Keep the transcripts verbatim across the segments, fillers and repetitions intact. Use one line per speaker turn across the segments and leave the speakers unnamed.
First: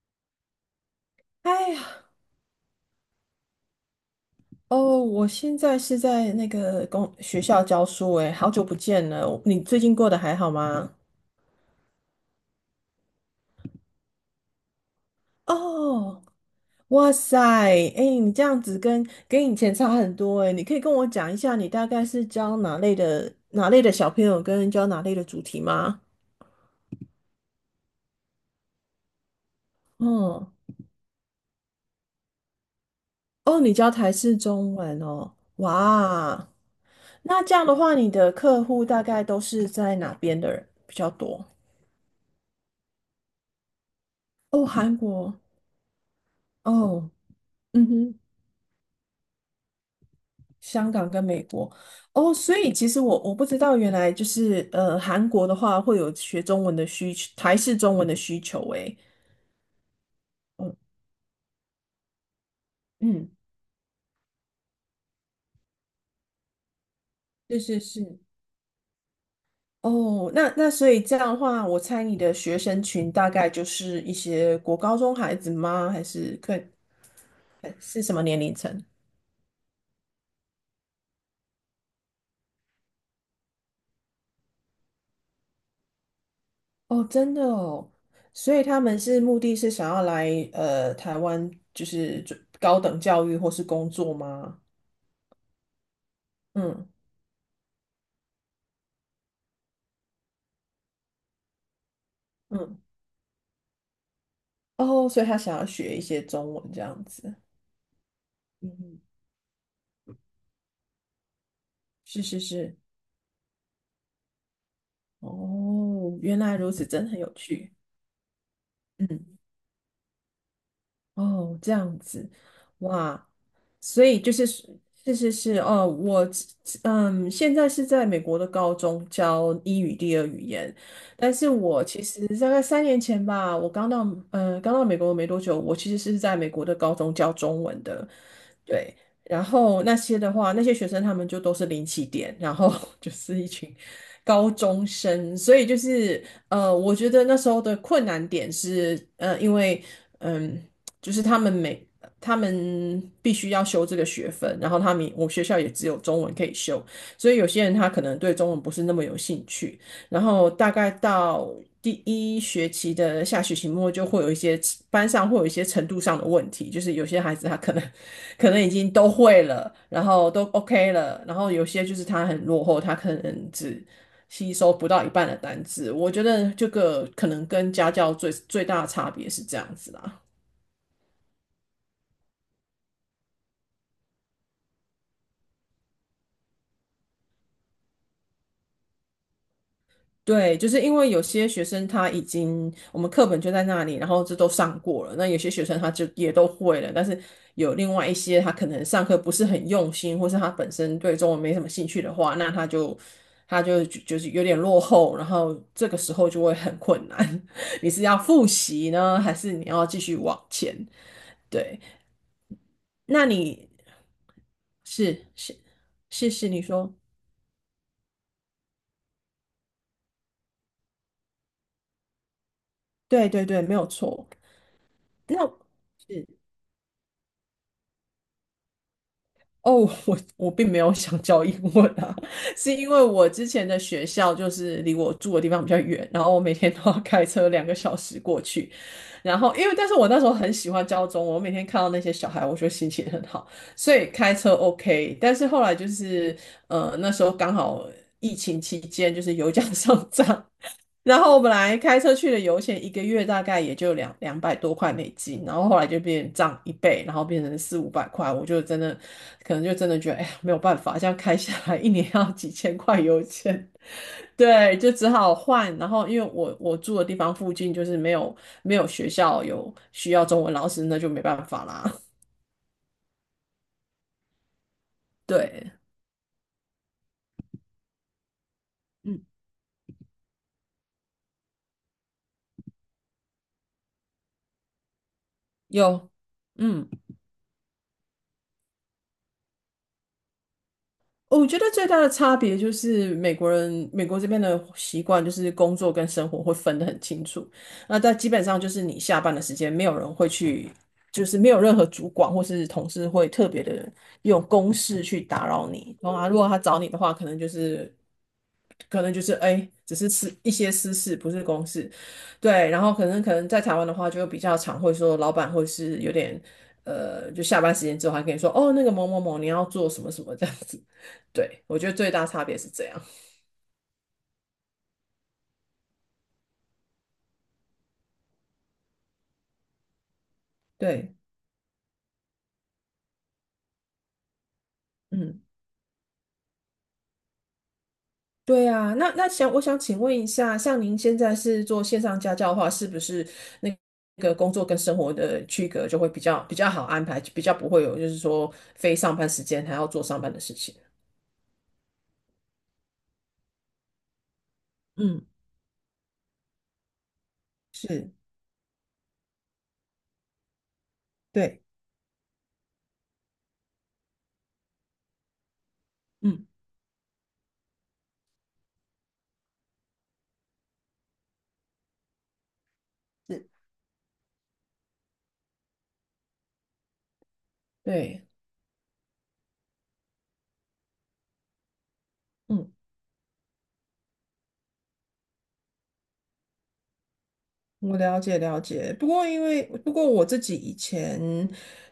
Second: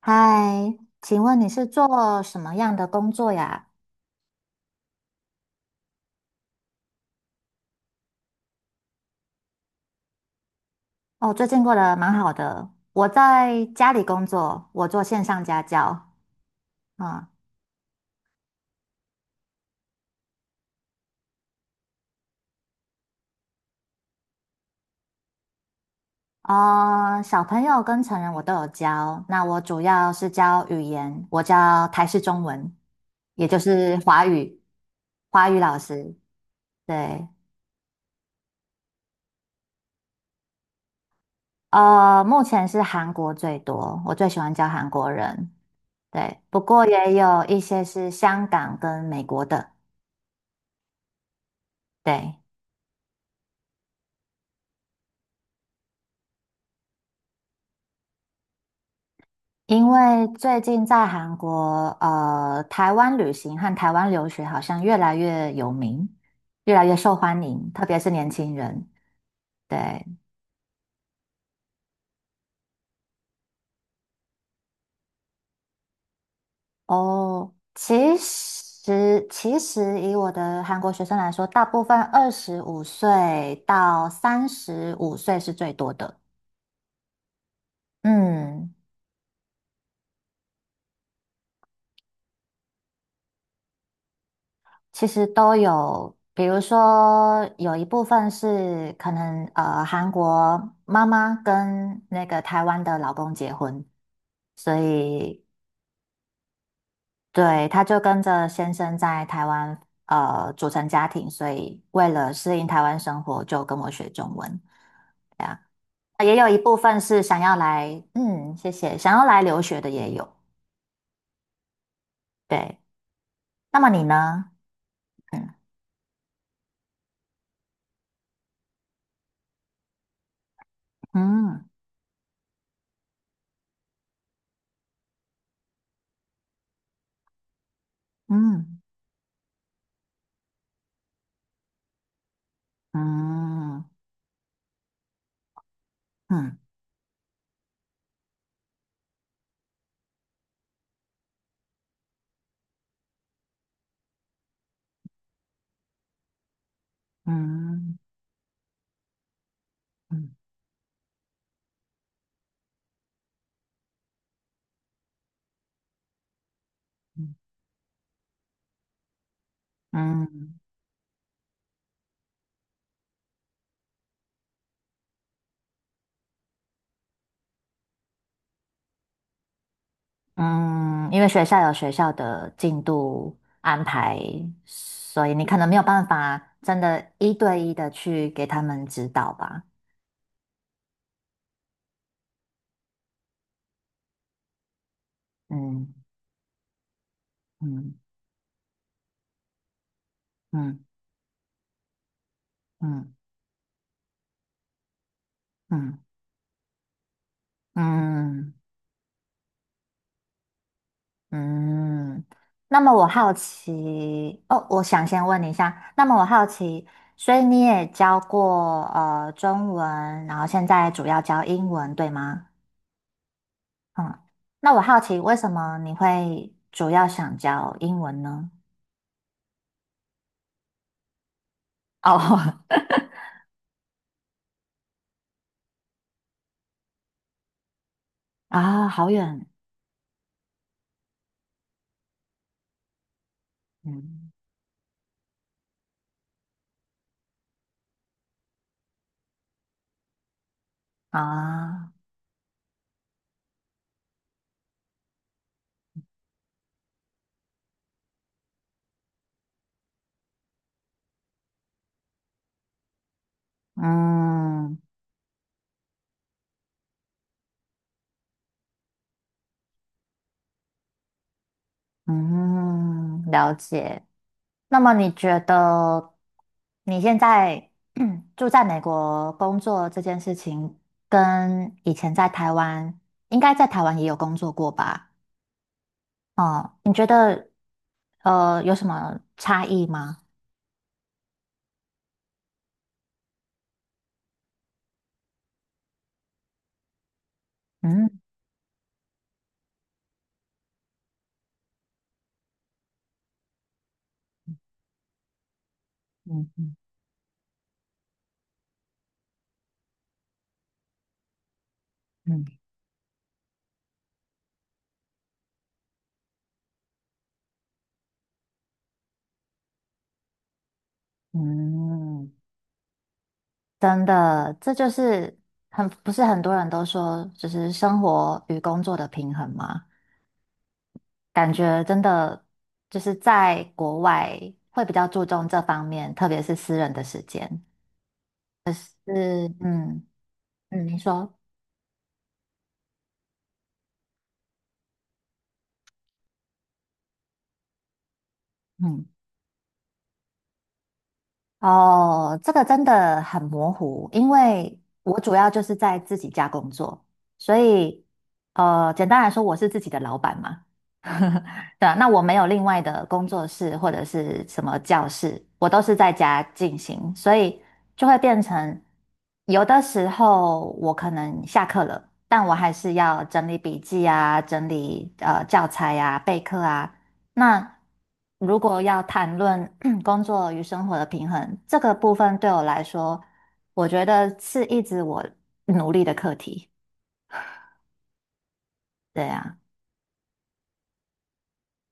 嗨，请问你是
哎呀，
做什么样的工作呀？
哦，我现在是在那个公学校教书，哎，好久不见了，你最近过得还好吗？
哦，最近过得蛮好的。我在家里工作，我做线上家教。
哦，哇
啊
塞，哎，你这样子跟跟以前差很多，哎，你可以跟我讲一下你大概是教哪类的哪类的小朋友，跟教哪类的主题吗？
呃，小朋友跟成人我都有教。那我主要是
嗯，
教语言，我教台式中文，也就
哦，你教
是
台
华
式
语，
中文哦，
华语老师。
哇，
对，
那这样的话，你的客户大概都是在哪边的人比较多？
呃，目前是韩国最多，我最喜欢
哦，
教韩
韩
国
国，
人。对，不过
哦，
也有一些
嗯
是
哼。
香港跟美国的。
香港跟美国。哦，
对。
所以其实我我不知道，原来就是呃，韩国的话会有学中文的需求，台式中文的需求，诶，
因为最
嗯
近在韩国，呃，台湾
嗯，
旅行和台湾留学好像越来越有名，越来越受欢
是
迎，
是
特别是
是。
年轻人。对，
哦，那那所以这样的话，我猜你的学生群大概就是一些国高中孩子吗？还是可以？
哦，其实其实以我的韩国学生来说，大部分二十五岁到三十五岁是最多的。
哦，真的哦，所以
嗯。
他们是目的是想要来呃台湾，就是准高等教育或是工作吗？
其实都有，比如
嗯
说有一部分是可能呃韩国妈妈跟那个台
嗯，
湾的老公结婚，所
哦，所以他
以
想要学一些中文这样子。
对他就跟着先生
嗯，
在台湾呃组成家庭，所以为
是
了
是
适应
是，
台湾生活，就跟我学中文。对啊，
哦，
也
原
有
来
一
如
部
此，
分
真的很
是
有
想要
趣。
来，嗯，谢谢，想要
嗯，
来留学的也有。
哦，这样子，
对，
哇，
那么你
所以就是
呢？
是是是
嗯
哦，我嗯，现在是在美国的高中教英语第二语言，但是
嗯
我其实大概三年前吧，我刚到呃刚到美国没多久，我其实是在美国的高中教中文的，
嗯
对，然后那些的话，那些学生他们就都是零起点，然后 就是一群
嗯
高中生，所以就是
嗯嗯。
呃，我觉得那时候的困难点是呃，因为。嗯。就是他们每他们必须要修这个学分，然后他们我学校也只有中文可以修，所以有些人他
嗯
可能对中文不是那么有兴趣，然
嗯
后大概到第一学期的下学期末就会有一些班上会有一些程度上的问题，就是有些
嗯
孩子他可能可能已经都会了，然后都
嗯，
OK 了，然后有些就是他很落后，他可能只。吸收不到一半的单字，我觉得这个可能跟家教最最大的差别是这样子啦。
嗯，因为学校有学校的进度安排，所以你可能没有办法真的一对一的去给他们指导吧。
对，就是因为有些学生他已经我们课本就在那里，然后这都上过了。那有些学生他
嗯
就也都会了，但是有另
嗯
外一些他可能上课不是很用心，或是他本
嗯
身对中文没什么兴趣的话，那他就
嗯
他就就是有点落后，然后这
嗯
个时候就会很困难。你是要复
嗯
习呢，还是你要继续往前？对，
嗯。那么我
那
好
你
奇，哦，我想先
是
问你一
是
下，那么我
是
好
是你
奇，
说
所以你也教过呃中文，然后现在主要教英文，对吗？
对对对，没有
嗯，
错。
那我好奇，为
那
什么你
是
会主要想教英文呢？
哦，我我并没有想教英文啊，
哦，
是因为我之前的学校就是离我住的地方比较远，然后我每天都要开车两个小时过 去。
啊，好
然
远，
后因为，但是我那时候很喜欢教中文，我每天看到那些小孩，我觉得心情很好，所以
嗯，
开车 OK。但是后来就是，呃，那时候刚好疫情期间，就是油价 上涨，然后我本来
啊，
开车去的油钱一个月大概也就两两百多块美金，然后后来就变涨一倍，然后变成四五百块，我就真的可能就真的觉得哎呀没有办法，这样开下来一年要几千块油钱，对，
嗯
就只好换。然后因为我我住的地方附近就是没有没有学校有需要中文老师，那就没办法啦。
嗯，了解。那么你 觉
对，
得你现在 住在美
嗯，
国工作这件事情，跟以前在台湾，应该在台湾也有工作过吧？
有，
哦，
嗯。
你觉得呃有什么差异吗？
我觉得最大的差别就是美国人，美国这边的习惯就是工作跟生活会分得很清楚。那但
嗯
基本上就是你下班的时间，没有人会去，就是没有任何主管或是同事会特别的用公事去打扰你。然后他如果
嗯
他
嗯
找你的话，可能就是可能就是哎，只是私一些私事，不是公事，
嗯
对。然后可能可能在台湾的话，就比较常会说老板或是有点呃，就下班时间之后还跟你说哦，那个某某某你要做什么什么这样子。对，我觉得最大
嗯。
差别是这样。
真的，这就是很，不是很多人都说，就是生活与工作的平衡吗？
对，
感觉真的就是在国外会比较注
嗯，
重这方面，特别是私人的时间。
对啊。
是，
那那想我想请
嗯
问一下，像
嗯，
您
你
现
说，
在是做线上家教的话，是不是那个工作跟生活的区隔就会比较比较好安排，比较不会有就是说非
嗯，
上班时间还要做上班的事情？
哦，这个真的很模糊，因为我
嗯，
主要就是在自己家工作，所以
是，
呃，简单来说，我是自己的老板嘛。
对。
对啊，那我没有另外的工作室或者是什么教室，我都是在家
嗯，
进行，所以就会变成有的时候我可能下课了，但我还是要整
是
理笔记啊，整理呃教材啊，备课啊。那
对，
如果要谈论 工作与生活的平衡，这个部分对我
嗯，
来说，我觉得是一直我努力的课题。
我了解了解，不
对
过因
啊，
为不过我自己以前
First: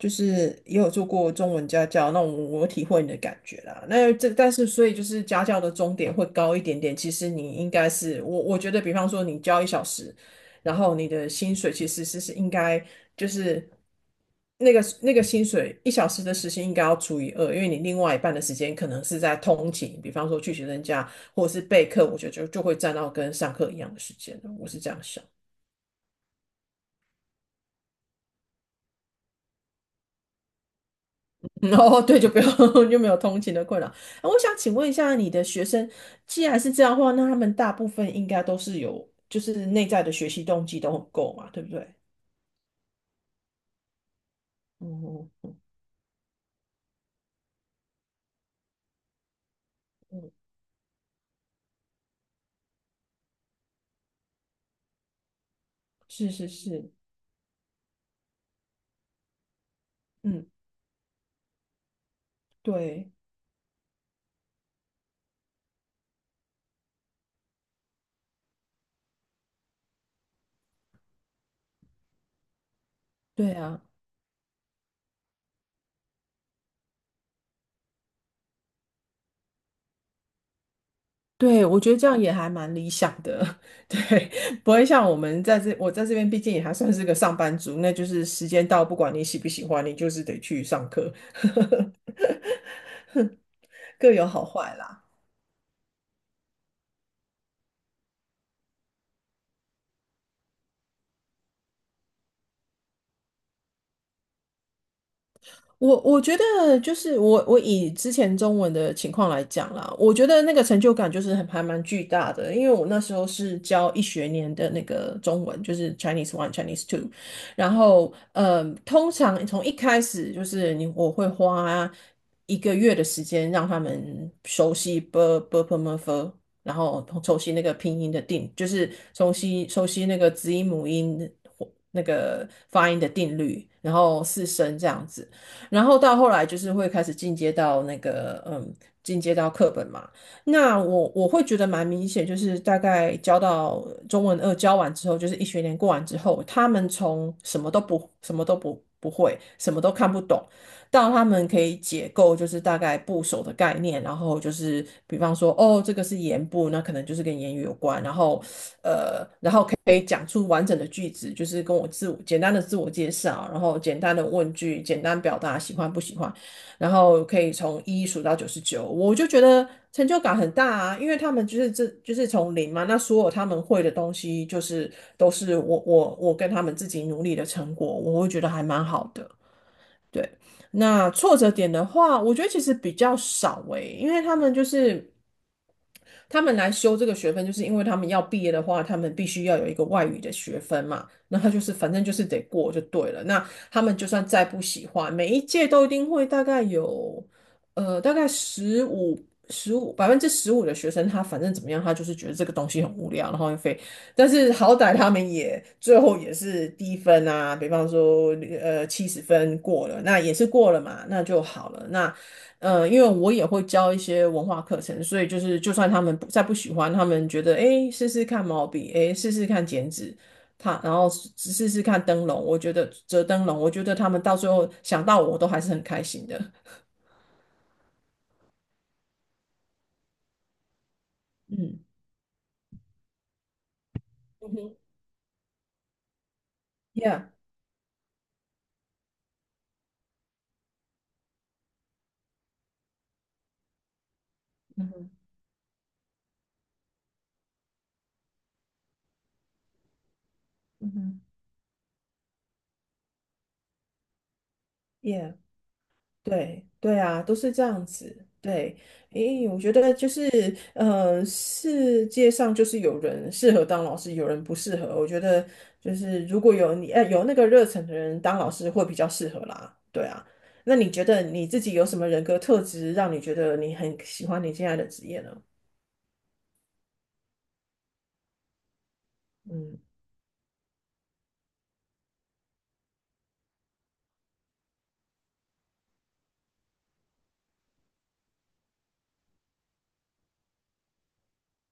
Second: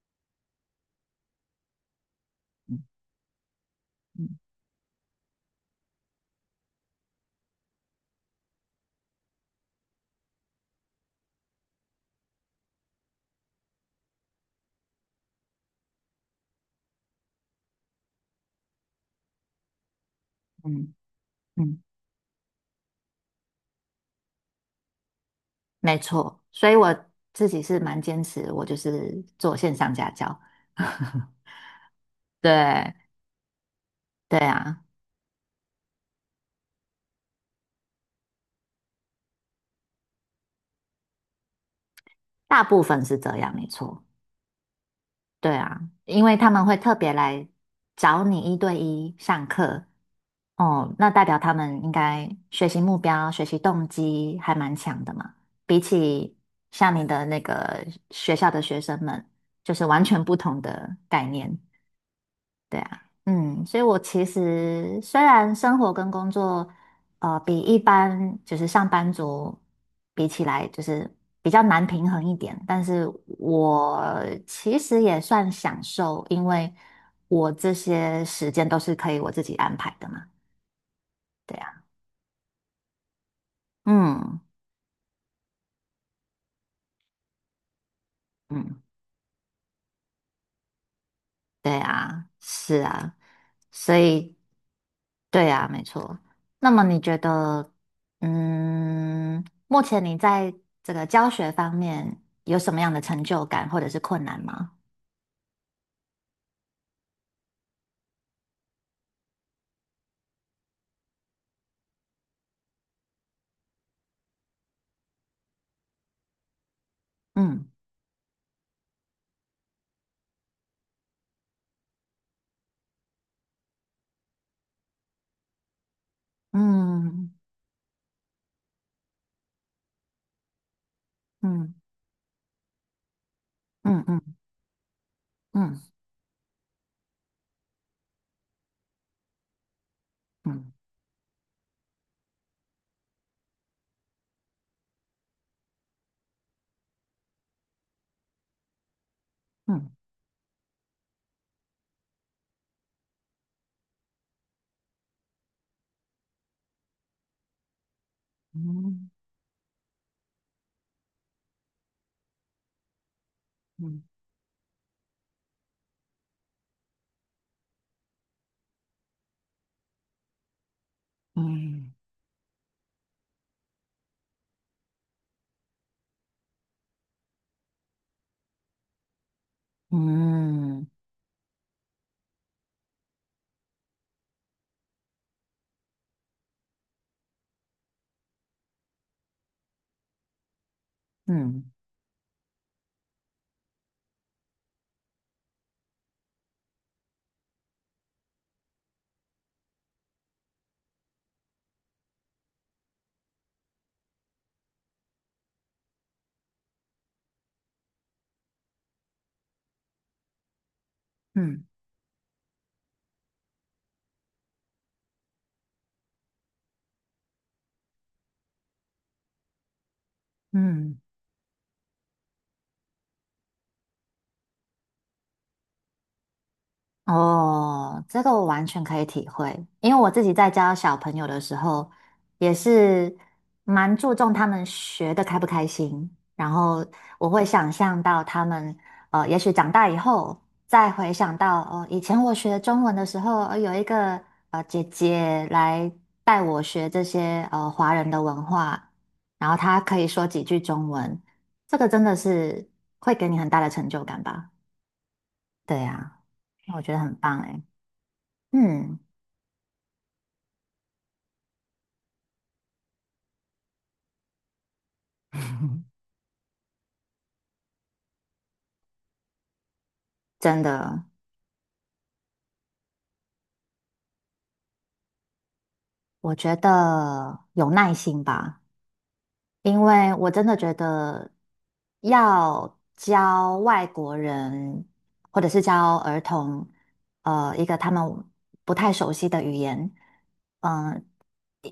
就是也有做过中文家教，那我我体会你的感觉啦。那这但是所以就是家教的终点会高一点点，其实你应该是我我觉得，比方说你教一小时，然后你的薪水其实是是应该就是那个那个薪水一小时的时薪应该要除以二，因为你另外一半的时间可能是在通勤，比方说去学生
嗯
家或者是
嗯。
备课，我觉得就就会占到跟上课一样的时间了我是这样想。
没错，所以我自己是蛮坚持，我就是做线上家教。
哦，对，就不用
对
就没有通勤的困扰。那
对
我想请
啊，
问一下，你的学生既然是这样的话，那他们大部分应该都是有，就是内在的学习动机都很够嘛，对不对？
大部分是这样，没错。
哦，
对啊，因为他们会特别来找你一对一上课，
嗯，
哦，那代表他们应该学习目标、学习动机还蛮强的嘛。比
是
起
是是，
像你的那个学校的学生们，就是完全不
嗯，
同的概念。对啊，
对
嗯，所以我其实虽然生活跟工作，呃，比一般就是上班族比起来，就是比较难平衡一点，但是
对啊，
我其实也算享受，因为我这些时间都是可以我自己安排的嘛。对
对，我
啊，
觉得这样也还蛮理想的，对，
嗯
不会像我们在这，我在这边毕竟也还算是个上班族，那就是时间
嗯，
到，不管你喜不喜欢，你就是得去上课，
对啊，是啊，所
各有
以。
好坏啦。
对呀，没错。那么你觉得，嗯，目前你在这个教学方面有什么样的成就感，或者是困难吗？
我我觉得就是我我以之前中文的情况来讲啦，我觉得那个成就感就是很还蛮巨大的，因为我那时候是教一学年的那个中文，就是 Chinese One、Chinese Two，
嗯
然后呃，通常从一开始就是你我会花一个月的时间让他们熟悉 b b p m f，然后
嗯
熟悉那个拼音的定，就是熟悉熟悉那个子音母音
嗯
那个发音的定律，然
嗯
后
嗯
四声这样子。然
嗯
后到后来就是会开始进阶到那个嗯，进阶到课本嘛。
嗯
那我我会觉得蛮明显，就是大概教到中文二教完之后，就是一学年过完之后，他们从什么都不什么都不不会，什么
嗯
都看不懂，到他们可以解构，就是大概部首的概念，然后就是比方说，哦，这个是言部，那可能就是跟言语有关，然后
嗯
然后可以讲出完整的句子，就是跟我自我简单的自我介绍，然后简
嗯
单的问句，简单表达喜欢不喜欢，然后可以从一数到九十九，我就觉得成就感很大啊，因为他们就是这
嗯
就是从零嘛，那所有他们会的东西，就是都是我我我跟他们自己努力的成果，我会觉得还蛮好的。对，
嗯嗯
那挫折点的话，我觉得其实比较少诶，因为他们就是他们来修这个学分，就是因为他们要毕业的话，他们必须要有一个外语的学分嘛。那他就
嗯
是反正就是得过就对了。那他们就算再不喜欢，每一届都一定会大概有呃大概十五十五百分之十五的学生，他反正怎么样，他就是觉得这个东西很无聊，然后又非但是好歹他们也最后也是低分啊，比方说呃七十分过了，那也是过了嘛，
嗯
那就
嗯嗯
好了。那呃，因为我也会教一些文化课程，所以就是就算他们不再不喜欢，他们觉得诶试试看毛笔，诶试试看剪纸，他然
嗯
后试试试看灯笼，我觉得折灯笼，我觉得他们到最后想到我都还是很开心的。
哦，这个我完全可以体会，因为我自己在教小朋友的时
嗯
候，也是蛮注重他
嗯
们
哼
学的开不开心，然后
，Yeah，
我会想象到他们，呃，也许长大以后再回想到，哦，以前我学中文的时候，呃有一个呃姐
嗯哼
姐来带我学这些呃华人的文化，然后她可以说几句中
嗯
文，
哼。
这个真的是会给你很大的成就感吧？
Yeah。
对呀，
对
我觉
对
得很
啊，都
棒
是
诶。
这样子。对，
嗯，
诶，我觉得就是，呃，世界上就是有人适合当老师，有人不适合。我觉得就是如果有你，呃，有那个热忱的人当老师会比较适合啦。对啊，
真
那你
的，
觉得你自己有什么人格特质让你觉得你很喜欢你现在的职业呢？
我觉得有耐心吧。
嗯
因为我真的觉得要教外国人或者是教儿童，呃，一个他们不太熟悉的语言，嗯、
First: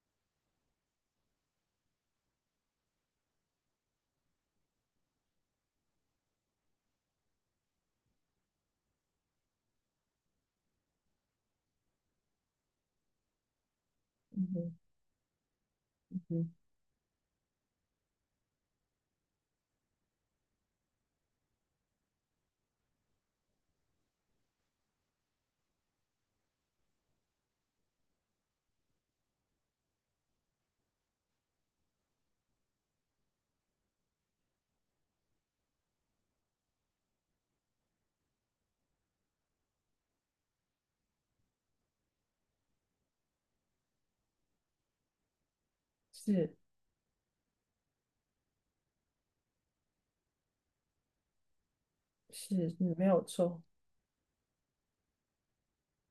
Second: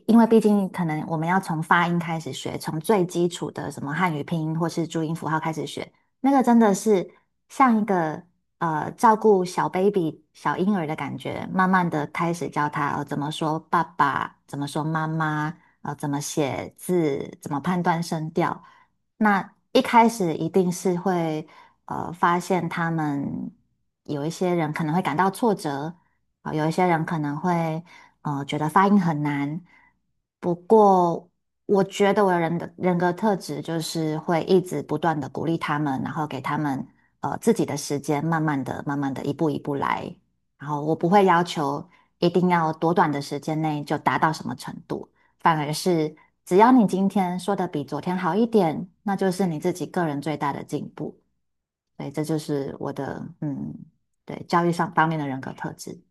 因为毕竟可能我们要从发音开始学，从最基础的什么汉语拼音或是注音符号开始学，那个真的是像一个呃照顾小 baby 小婴儿的感觉，慢慢的开始教他、呃、怎么说爸爸，怎么说
嗯
妈妈。呃怎么
哼嗯，
写字，怎么判断声调。那一开始一定是会呃发现他们有一些人可能会感到挫折，啊、有一些人可能会呃觉得发音很难。不过我觉得我的人的人格特质就是会一直不断的鼓励他们，然后给他们呃自己的时间，慢慢的、慢慢的一步一步来。然后我不会要求一定要多短的时间内就达到什么程度。反而是
是
只要你今天说的比昨天好一点，那就是你自己个人最大的进步。对，这就是
是，
我
嗯没有
的
错，
嗯，对，教育上方面的人格特质。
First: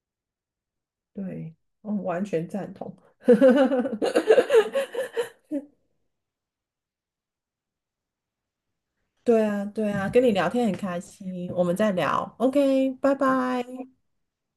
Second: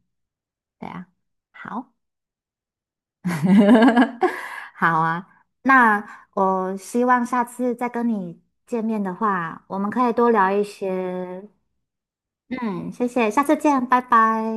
对啊，
对，
好，
嗯，完全赞同。
好啊。那我希望下次再跟你见面的
对
话，
啊，
我们
对
可
啊，
以
跟
多
你聊
聊一
天很开
些。
心，我们再聊
嗯，
，OK，
谢
拜
谢，下次
拜。
见，拜拜。